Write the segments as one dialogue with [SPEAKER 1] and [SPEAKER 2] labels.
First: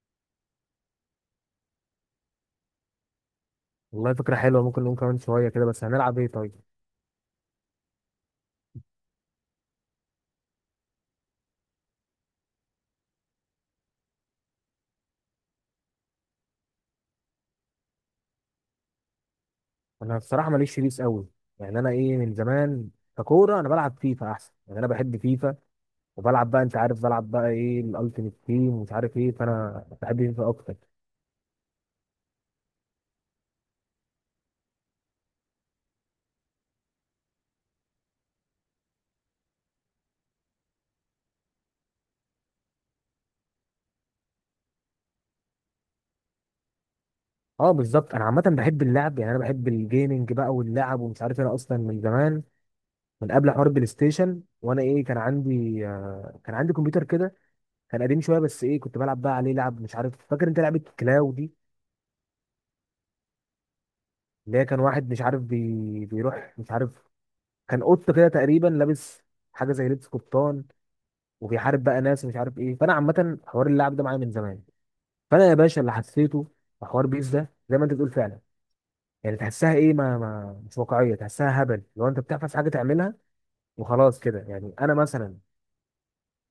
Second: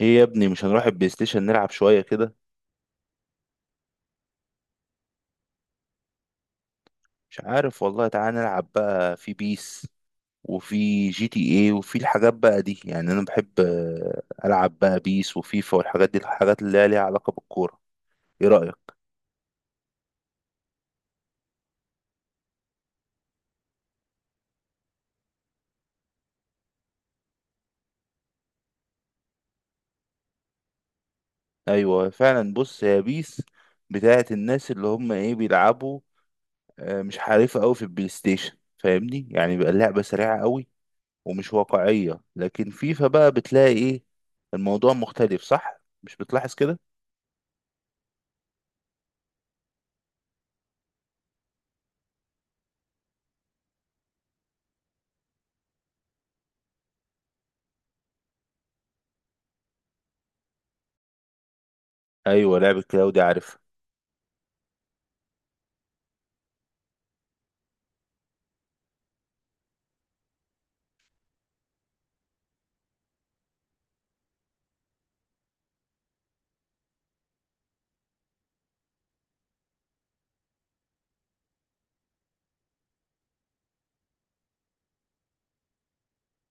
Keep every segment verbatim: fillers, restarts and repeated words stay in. [SPEAKER 1] ايه يا ابني، مش هنروح البلاي ستيشن نلعب شوية كده؟
[SPEAKER 2] والله فكرة حلوة، ممكن نقوم كمان شوية كده. بس هنلعب ايه طيب؟
[SPEAKER 1] مش عارف والله، تعالى نلعب بقى في بيس وفي جي تي ايه وفي الحاجات بقى دي. يعني انا بحب آه، العب بقى بيس وفيفا والحاجات دي، الحاجات اللي هي ليها علاقة بالكورة. ايه رأيك؟
[SPEAKER 2] أنا بصراحة ماليش في بيس قوي، يعني أنا ايه من زمان ككورة أنا بلعب فيفا أحسن، يعني أنا بحب فيفا. وبلعب بقى، أنت عارف، بلعب بقى ايه الألتيميت تيم ومش عارف ايه، فأنا بحب فيفا أكتر.
[SPEAKER 1] ايوه فعلا. بص، هي بيس بتاعت الناس اللي هم ايه بيلعبوا. آه، مش حريفة قوي في البلاي ستيشن، فاهمني؟ يعني بقى اللعبة سريعة قوي ومش واقعية، لكن فيفا بقى بتلاقي ايه الموضوع مختلف. صح؟ مش بتلاحظ كده؟
[SPEAKER 2] أه بالظبط، أنا عامة بحب اللعب، يعني أنا بحب الجيمنج بقى واللعب ومش عارف إيه. أنا أصلا من زمان، من قبل حوار البلاي ستيشن، وأنا ايه كان عندي آه، كان عندي كمبيوتر كده، كان قديم شوية بس ايه كنت بلعب بقى عليه لعب. مش عارف، فاكر أنت لعبة كلاو دي؟
[SPEAKER 1] ايوه، لعبة كلاودي، عارف.
[SPEAKER 2] اللي هي كان واحد مش عارف بي... بيروح مش عارف، كان قط كده تقريبا، لابس حاجه زي لبس قبطان، وبيحارب بقى ناس ومش عارف ايه. فانا عامه حوار اللعب ده معايا من زمان. فانا يا باشا اللي حسيته في حوار بيس ده زي ما انت بتقول فعلا، يعني تحسها ايه ما, ما مش واقعيه، تحسها هبل. لو انت بتحفظ حاجه تعملها وخلاص كده. يعني انا مثلا،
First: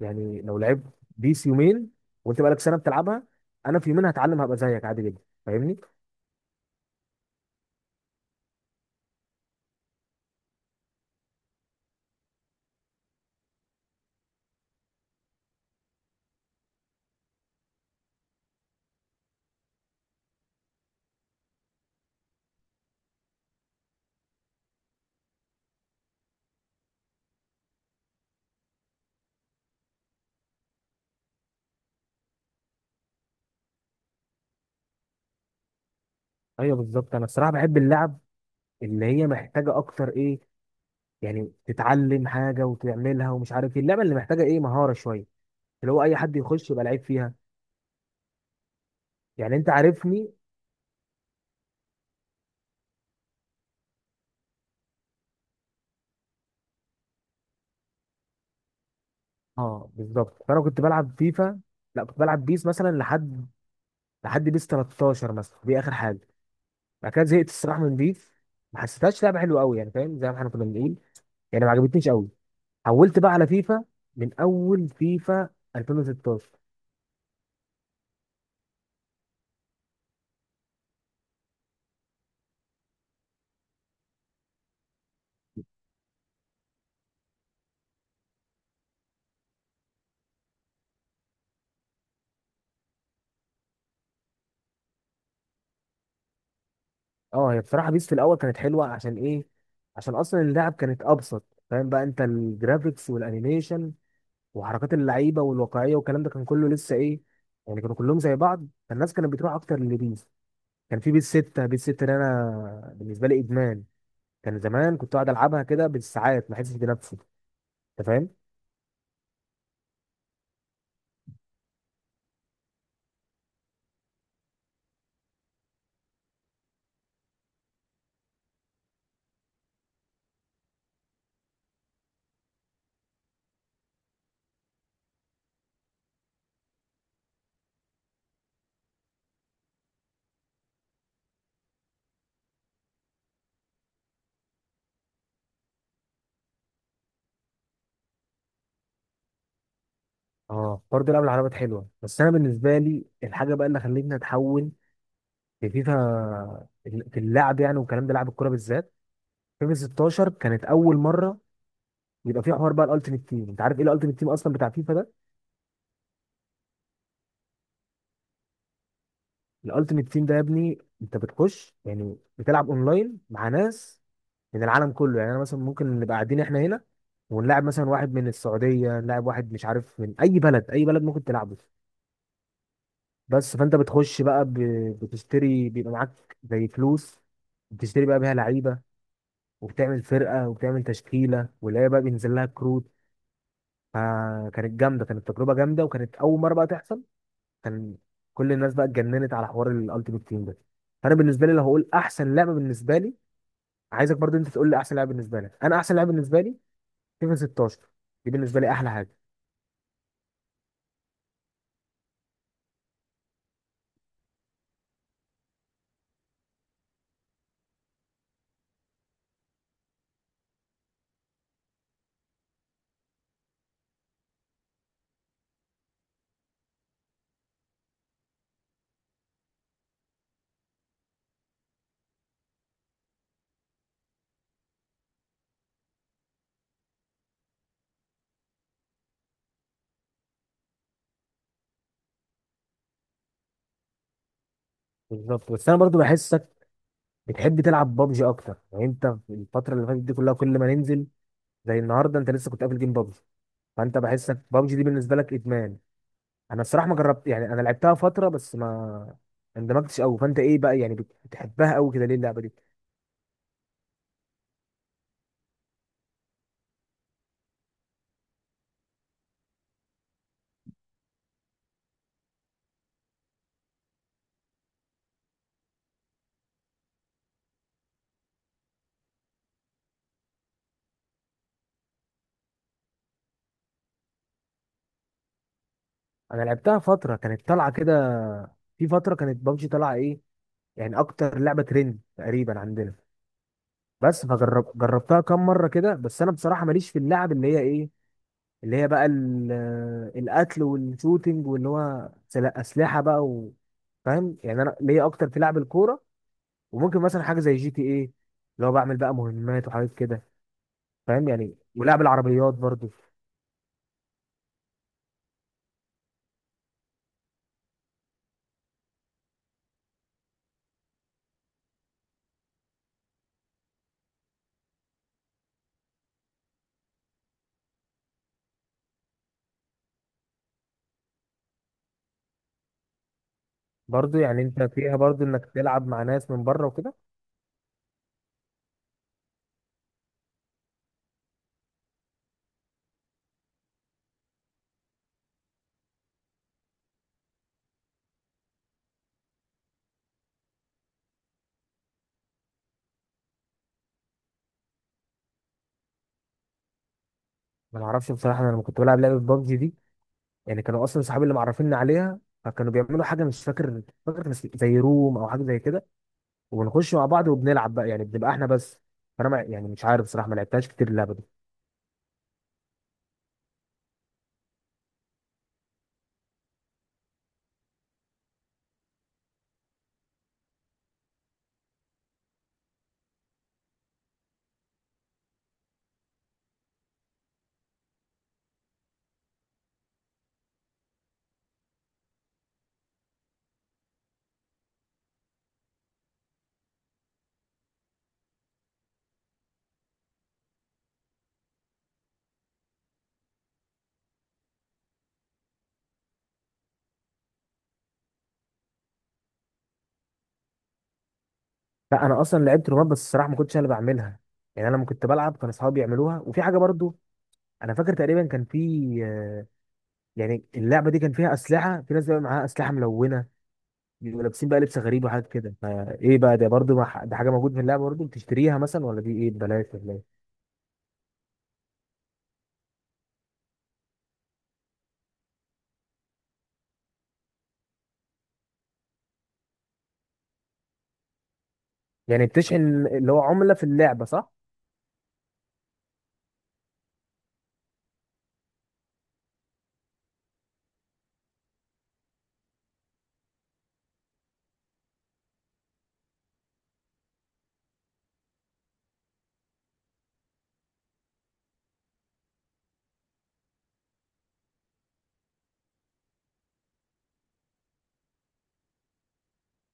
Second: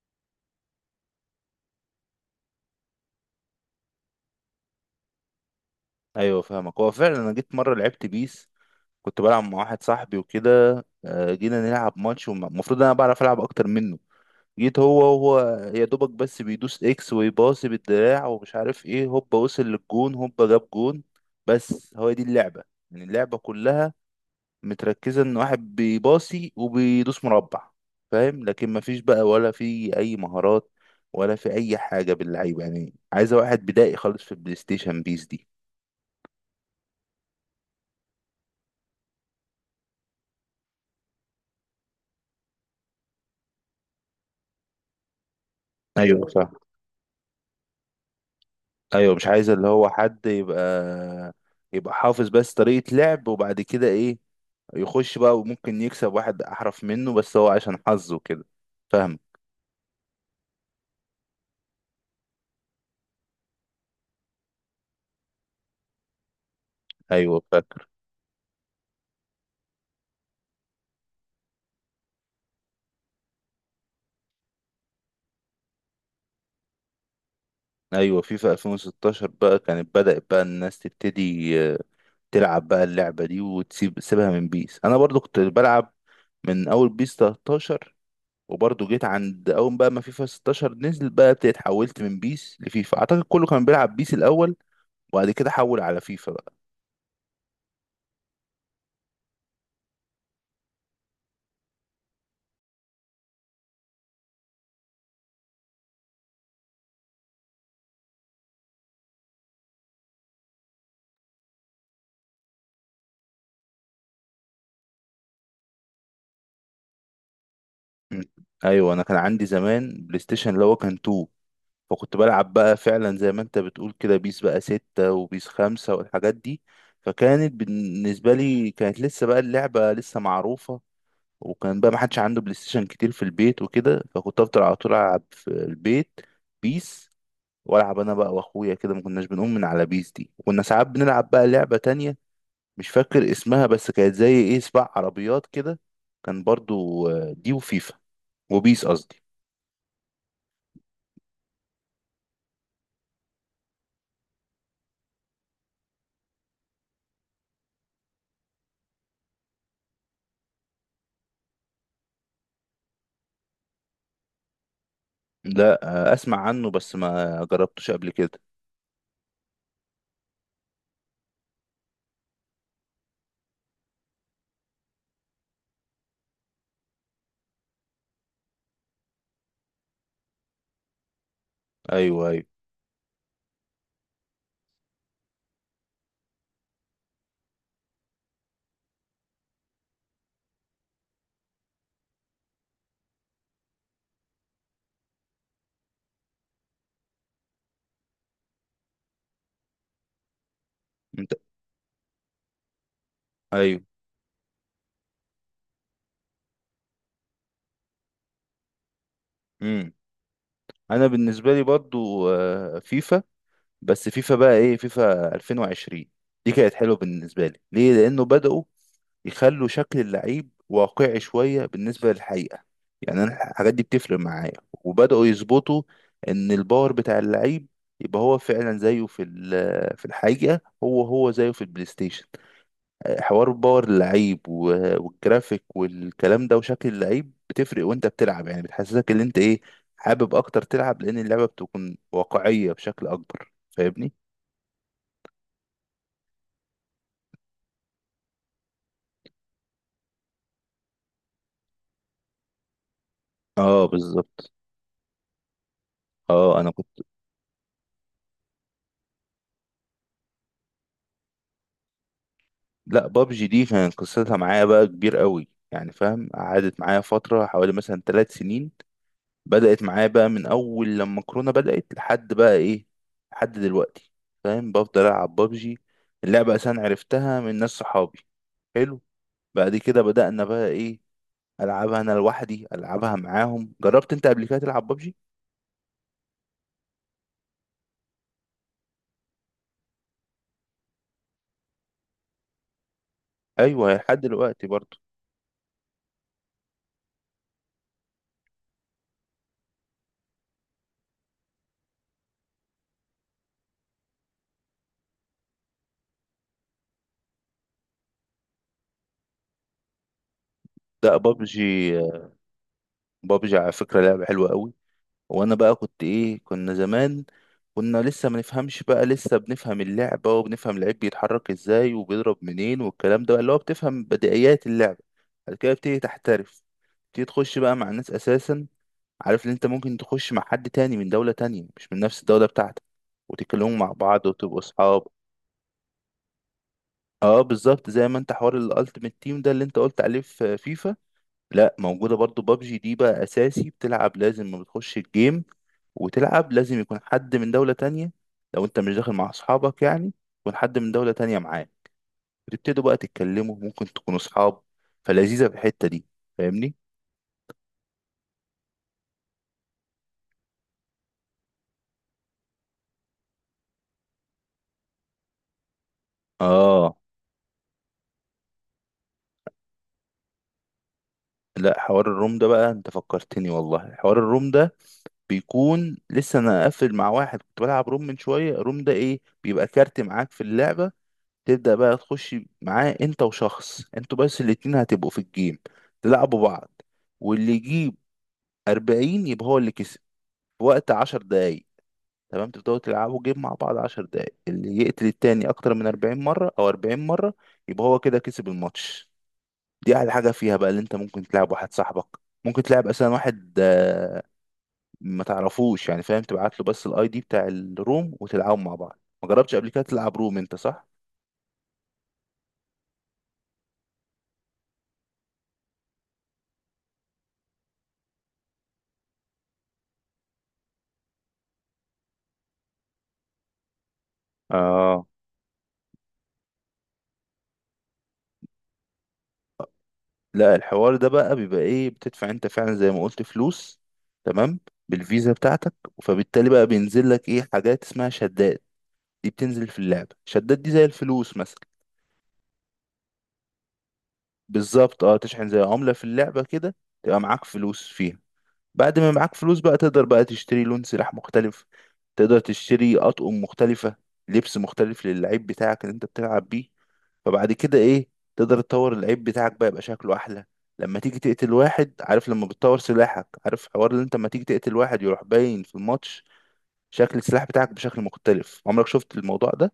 [SPEAKER 2] يعني لو لعبت بيس يومين وانت بقالك سنه بتلعبها، انا في يومين هتعلم هبقى زيك عادي جدا، فاهمني؟
[SPEAKER 1] ايوه فاهمك. هو فعلا انا جيت مره لعبت بيس، كنت بلعب مع واحد صاحبي وكده. آه، جينا نلعب ماتش، والمفروض انا بعرف العب اكتر منه، جيت هو هو يا دوبك بس بيدوس اكس ويباصي بالدراع ومش عارف ايه، هوبا وصل للجون، هوبا جاب جون. بس هو دي اللعبه، يعني اللعبه كلها متركزه ان واحد بيباصي وبيدوس مربع، فاهم؟ لكن مفيش بقى ولا في اي مهارات ولا في اي حاجه باللعيبه، يعني عايزه واحد بدائي خالص في البلاي ستيشن بيس دي.
[SPEAKER 2] ايوه بالظبط، انا الصراحه بحب اللعب اللي هي محتاجه اكتر ايه، يعني تتعلم حاجه وتعملها ومش عارف ايه، اللعبه اللي محتاجه ايه مهاره شويه، اللي هو اي
[SPEAKER 1] ايوه
[SPEAKER 2] حد
[SPEAKER 1] فاهم.
[SPEAKER 2] يخش يبقى لعيب فيها،
[SPEAKER 1] ايوه، مش عايز
[SPEAKER 2] يعني
[SPEAKER 1] اللي
[SPEAKER 2] انت
[SPEAKER 1] هو حد
[SPEAKER 2] عارفني.
[SPEAKER 1] يبقى يبقى حافظ بس طريقة لعب وبعد كده ايه، يخش بقى وممكن يكسب واحد احرف منه بس هو عشان حظه كده، فاهم؟
[SPEAKER 2] اه بالظبط، فانا كنت بلعب فيفا، لا كنت بلعب بيس مثلا لحد لحد بيس تلتاشر مثلا، دي اخر حاجه. بعد كده
[SPEAKER 1] ايوه
[SPEAKER 2] زهقت الصراحه
[SPEAKER 1] فاكر.
[SPEAKER 2] من بيس، ما حسيتهاش لعبه حلوه قوي، يعني فاهم، زي ما احنا كنا بنقول، يعني ما عجبتنيش قوي. حولت بقى على فيفا، من اول فيفا ألفين وستاشر.
[SPEAKER 1] ايوه، فيفا ألفين وستاشر بقى كانت بدأت بقى الناس تبتدي آه، تلعب بقى اللعبة دي وتسيب سيبها من بيس. انا برضو كنت بلعب من اول بيس تلتاشر، وبرضو جيت عند اول بقى ما فيفا ستاشر نزل بقى ابتديت حولت من بيس لفيفا. اعتقد كله كان بيلعب بيس الاول وبعد كده حول على فيفا.
[SPEAKER 2] اه هي بصراحه بيس في الاول كانت حلوه عشان ايه؟ عشان اصلا اللعب كانت ابسط، فاهم بقى انت، الجرافيكس والانيميشن وحركات اللعيبه والواقعيه والكلام ده كان كله لسه ايه، يعني كانوا كلهم زي بعض، فالناس كانت بتروح اكتر للبيس. كان في بيس ستة، بيس ستة ده انا بالنسبه لي ادمان، كان زمان كنت اقعد العبها كده بالساعات ما احسش بنفسي، انت
[SPEAKER 1] مم.
[SPEAKER 2] فاهم.
[SPEAKER 1] ايوه، انا كان عندي زمان بلاي ستيشن اللي هو كان اتنين، فكنت بلعب بقى فعلا زي ما انت بتقول كده بيس بقى ستة وبيس خمسة والحاجات دي. فكانت بالنسبه لي كانت لسه بقى اللعبه لسه معروفه، وكان بقى ما حدش عنده بلاي ستيشن كتير في البيت وكده، فكنت افضل على طول العب في البيت بيس. والعب انا بقى واخويا كده، ما كناش بنقوم من على بيس دي. وكنا ساعات بنلعب بقى لعبه تانية مش فاكر اسمها، بس كانت زي ايه سباق عربيات كده. كان برضو آه، دي وفيفا، وبيس قصدي.
[SPEAKER 2] اه برضه لعب العربيات حلوه، بس انا بالنسبه لي الحاجه بقى اللي خلتني اتحول في فيفا، في اللعب يعني والكلام ده، لعب الكوره بالذات. فيفا ستاشر كانت اول مره يبقى في حوار بقى الالتيميت تيم. انت عارف ايه الالتيميت تيم اصلا بتاع فيفا ده؟
[SPEAKER 1] لا، آه، اسمع عنه بس ما جربتوش قبل كده.
[SPEAKER 2] الالتيميت تيم ده يا ابني انت بتخش، يعني بتلعب اونلاين مع ناس من العالم كله، يعني انا مثلا ممكن نبقى قاعدين احنا هنا ونلاعب مثلا واحد من السعوديه، نلاعب واحد مش عارف من اي بلد، اي بلد ممكن تلعبه.
[SPEAKER 1] ايوه ايوه.
[SPEAKER 2] بس فانت بتخش بقى ب- بتشتري، بيبقى معاك زي فلوس بتشتري بقى بيها لعيبه، وبتعمل فرقه وبتعمل تشكيله، واللعيبه بقى بينزل لها كروت. فكانت جامده، كانت تجربه جامده، وكانت اول مره بقى تحصل. كان كل الناس بقى اتجننت على حوار الالتيميت تيم ده. فانا
[SPEAKER 1] انت.
[SPEAKER 2] بالنسبه لي لو هقول احسن لعبه بالنسبه لي،
[SPEAKER 1] ايوه.
[SPEAKER 2] عايزك برضو انت تقول لي احسن لعبه بالنسبه لك. انا احسن لعبه بالنسبه لي فيفا ستاشر، دي بالنسبه لي احلى حاجه.
[SPEAKER 1] امم. انا بالنسبه لي برضو آه، فيفا. بس فيفا بقى ايه فيفا ألفين وعشرين دي كانت حلوه بالنسبه لي. ليه؟ لانه بداوا يخلوا شكل اللعيب واقعي شويه بالنسبه للحقيقه، يعني انا الحاجات دي بتفرق معايا. وبداوا يظبطوا ان الباور بتاع اللعيب يبقى هو فعلا زيه في ال- في الحقيقه، هو هو زيه في البلاي ستيشن. حوار باور اللعيب و- والجرافيك والكلام ده وشكل اللعيب بتفرق وانت بتلعب، يعني بتحسسك ان انت ايه حابب اكتر تلعب، لان اللعبة بتكون واقعية بشكل اكبر، فاهمني؟
[SPEAKER 2] بالظبط، بس انا برضو بحسك بتحب تلعب بابجي اكتر، يعني انت في الفتره اللي فاتت دي كلها كل ما ننزل زي النهارده انت لسه كنت قافل جيم بابجي،
[SPEAKER 1] اه
[SPEAKER 2] فانت بحسك
[SPEAKER 1] بالظبط.
[SPEAKER 2] بابجي دي بالنسبه لك ادمان.
[SPEAKER 1] اه
[SPEAKER 2] انا
[SPEAKER 1] انا
[SPEAKER 2] الصراحه ما
[SPEAKER 1] كنت.
[SPEAKER 2] جربت، يعني انا لعبتها فتره بس ما اندمجتش قوي. فانت ايه بقى، يعني بت- بتحبها قوي كده ليه اللعبه دي؟
[SPEAKER 1] لا، بابجي دي كان قصتها معايا بقى كبير قوي، يعني فاهم قعدت معايا فترة حوالي مثلا ثلاث سنين. بدأت معايا بقى من اول لما كورونا بدأت لحد بقى ايه، لحد دلوقتي. فاهم؟ بفضل العب بابجي. اللعبة اصلا عرفتها من ناس صحابي، حلو. بعد كده بدأنا بقى ايه العبها انا لوحدي، العبها معاهم. جربت انت قبل كده تلعب بابجي؟
[SPEAKER 2] انا لعبتها فتره كانت طالعه كده، في فتره كانت بابجي طالعه ايه، يعني اكتر لعبه ترند تقريبا عندنا.
[SPEAKER 1] ايوه لحد
[SPEAKER 2] بس
[SPEAKER 1] دلوقتي
[SPEAKER 2] فجرب
[SPEAKER 1] برضه.
[SPEAKER 2] جربتها كام مره كده، بس انا بصراحه ماليش في اللعب اللي هي ايه، اللي هي بقى ال- القتل والشوتينج، واللي هو سل- اسلحه بقى و... فاهم، يعني انا ليا اكتر في لعب الكوره، وممكن مثلا حاجه زي جي تي ايه اللي هو بعمل بقى مهمات وحاجات كده،
[SPEAKER 1] ده
[SPEAKER 2] فاهم يعني،
[SPEAKER 1] بابجي.
[SPEAKER 2] ولعب العربيات برضو.
[SPEAKER 1] بابجي على فكرة لعبة حلوة قوي. وانا بقى كنت ايه، كنا زمان كنا لسه ما نفهمش، بقى لسه بنفهم اللعبة وبنفهم اللعيب بيتحرك ازاي وبيضرب منين والكلام ده، اللي هو بتفهم بدائيات اللعبة. بعد كده بتبتدي تحترف، بتبتدي تخش بقى مع الناس اساسا. عارف ان انت ممكن تخش مع حد تاني من دولة تانية مش من نفس الدولة بتاعتك، وتتكلموا مع
[SPEAKER 2] برضو
[SPEAKER 1] بعض
[SPEAKER 2] يعني
[SPEAKER 1] وتبقوا
[SPEAKER 2] انت فيها
[SPEAKER 1] صحاب.
[SPEAKER 2] برضو انك تلعب مع ناس من بره وكده.
[SPEAKER 1] اه بالظبط، زي ما انت حوار الالتيميت تيم ده اللي انت قلت عليه في فيفا، لا موجوده برضو بابجي دي بقى اساسي. بتلعب لازم ما بتخش الجيم وتلعب لازم يكون حد من دوله تانية. لو انت مش داخل مع اصحابك، يعني يكون حد من دوله تانية معاه، بتبتدوا بقى تتكلموا، ممكن تكونوا اصحاب. فلذيذه في الحته دي، فاهمني؟
[SPEAKER 2] ما اعرفش بصراحه، انا لما كنت بلعب لعبه ببجي دي، يعني كانوا اصلا صحابي اللي معرفيني عليها، فكانوا بيعملوا حاجه مش فاكر، فاكر كان اسم- زي روم او حاجه زي كده، وبنخش
[SPEAKER 1] اه.
[SPEAKER 2] مع بعض وبنلعب بقى، يعني بنبقى احنا بس. فانا ما يعني مش عارف صراحه، ما لعبتهاش كتير اللعبه دي.
[SPEAKER 1] لا، حوار الروم ده بقى انت فكرتني، والله حوار الروم ده. بيكون لسه انا قافل مع واحد كنت بلعب روم من شويه. الروم ده ايه؟ بيبقى كارت معاك في اللعبه، تبدأ بقى تخش معاه انت وشخص، انتوا بس الاتنين هتبقوا في الجيم تلعبوا بعض، واللي يجيب أربعين يبقى هو اللي كسب في وقت عشر دقايق. تمام؟ تبدأوا تلعبوا جيم مع بعض عشر دقايق، اللي يقتل التاني أكتر من أربعين مرة أو أربعين مرة يبقى هو كده كسب الماتش. دي أحلى حاجة فيها بقى، اللي انت ممكن تلعب واحد صاحبك، ممكن تلعب أصلا واحد آه، ما تعرفوش، يعني فاهم تبعت له بس الاي دي بتاع الروم وتلعبوا مع بعض. ما جربتش قبل كده تلعب روم انت، صح؟
[SPEAKER 2] لا انا اصلا لعبت رومات، بس الصراحه ما كنتش انا اللي بعملها، يعني انا لما كنت بلعب كان اصحابي بيعملوها. وفي حاجه برضو انا فاكر تقريبا، كان في آه، يعني اللعبه دي كان فيها اسلحه، في ناس بقى معاها اسلحه ملونه، بيبقوا لابسين بقى لبس غريب
[SPEAKER 1] اه.
[SPEAKER 2] وحاجات كده. فايه بقى ده برضو، ما- ده حاجه موجوده في اللعبه برضو، بتشتريها مثلا ولا دي ايه ببلاش ولا ايه؟
[SPEAKER 1] لا، الحوار ده بقى بيبقى ايه بتدفع انت فعلا زي ما قلت فلوس. تمام، بالفيزا بتاعتك. فبالتالي بقى بينزل لك ايه حاجات اسمها شدات، دي بتنزل في اللعبة. شدات دي زي الفلوس مثلا.
[SPEAKER 2] يعني بتشحن اللي هو عمله في اللعبه، صح؟
[SPEAKER 1] بالظبط، اه، تشحن زي عملة في اللعبة كده، تبقى معاك فلوس فيها. بعد ما معاك فلوس بقى تقدر بقى تشتري لون سلاح مختلف، تقدر تشتري أطقم مختلفة، لبس مختلف للعيب بتاعك اللي انت بتلعب بيه. فبعد كده ايه، تقدر تطور العيب بتاعك بقى يبقى شكله احلى. لما تيجي تقتل واحد، عارف لما بتطور سلاحك، عارف حوار اللي انت لما تيجي تقتل واحد يروح باين في الماتش شكل السلاح بتاعك بشكل مختلف؟ عمرك شفت الموضوع ده؟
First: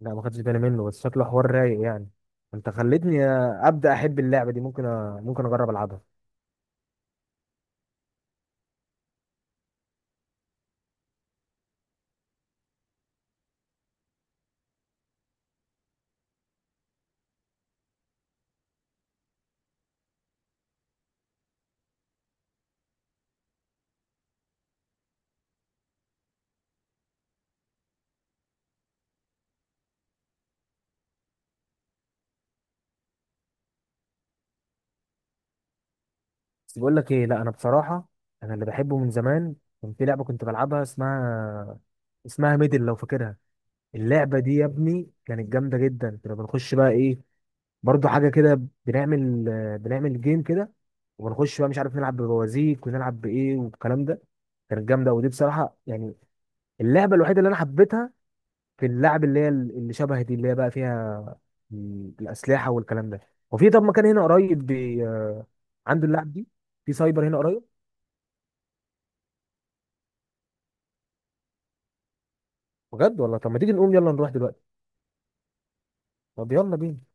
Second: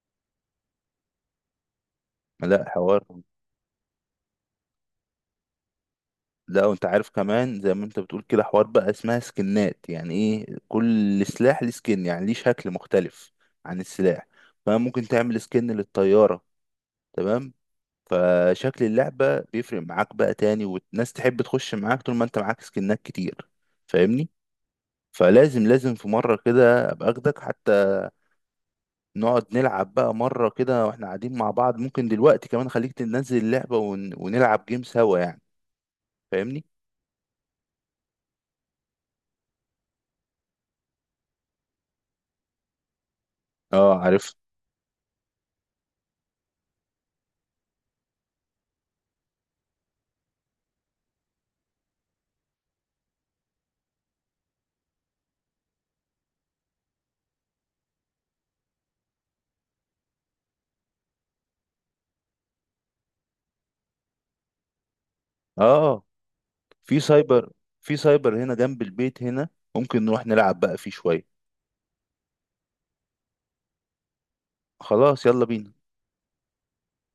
[SPEAKER 2] لا ما خدتش بالي منه، بس شكله حوار رايق يعني.
[SPEAKER 1] لا
[SPEAKER 2] انت
[SPEAKER 1] حوار.
[SPEAKER 2] خلتني ابدا احب اللعبه دي، ممكن أ... ممكن اجرب العبها.
[SPEAKER 1] لا، وانت عارف كمان زي ما انت بتقول كده، حوار بقى اسمها سكنات، يعني ايه كل سلاح ليه سكن، يعني ليه شكل مختلف عن السلاح. فممكن تعمل سكن للطيارة، تمام؟ فشكل اللعبة بيفرق معاك بقى تاني، والناس تحب تخش معاك طول ما انت معاك سكنات كتير، فاهمني؟ فلازم لازم في مرة كده ابقى اخدك حتى، نقعد نلعب بقى مرة كده واحنا قاعدين مع بعض. ممكن دلوقتي كمان خليك تنزل اللعبة ون... ونلعب جيم سوا، يعني فاهمني؟
[SPEAKER 2] بس بقول لك ايه، لا انا بصراحه انا اللي بحبه من زمان، كان في لعبه كنت بلعبها اسمها اسمها ميدل، لو فاكرها.
[SPEAKER 1] اه عارف.
[SPEAKER 2] اللعبه دي يا ابني كانت جامده جدا، كنا بنخش بقى ايه، برضو حاجه كده، بنعمل بنعمل جيم كده، وبنخش بقى مش عارف نلعب ببوازيك، ونلعب بايه والكلام ده. كانت جامده، ودي بصراحه يعني اللعبه الوحيده اللي انا حبيتها في اللعب اللي هي اللي شبه دي، اللي هي بقى فيها الأسلحة والكلام ده. وفي، طب، مكان هنا قريب بي... آه،
[SPEAKER 1] اه،
[SPEAKER 2] عنده اللعب دي، في
[SPEAKER 1] في
[SPEAKER 2] سايبر هنا
[SPEAKER 1] سايبر.
[SPEAKER 2] قريب.
[SPEAKER 1] في سايبر هنا جنب البيت هنا، ممكن نروح نلعب بقى فيه شوية.
[SPEAKER 2] بجد والله؟ طب ما تيجي نقوم، يلا نروح دلوقتي.
[SPEAKER 1] خلاص، يلا بينا.
[SPEAKER 2] طب يلا بينا.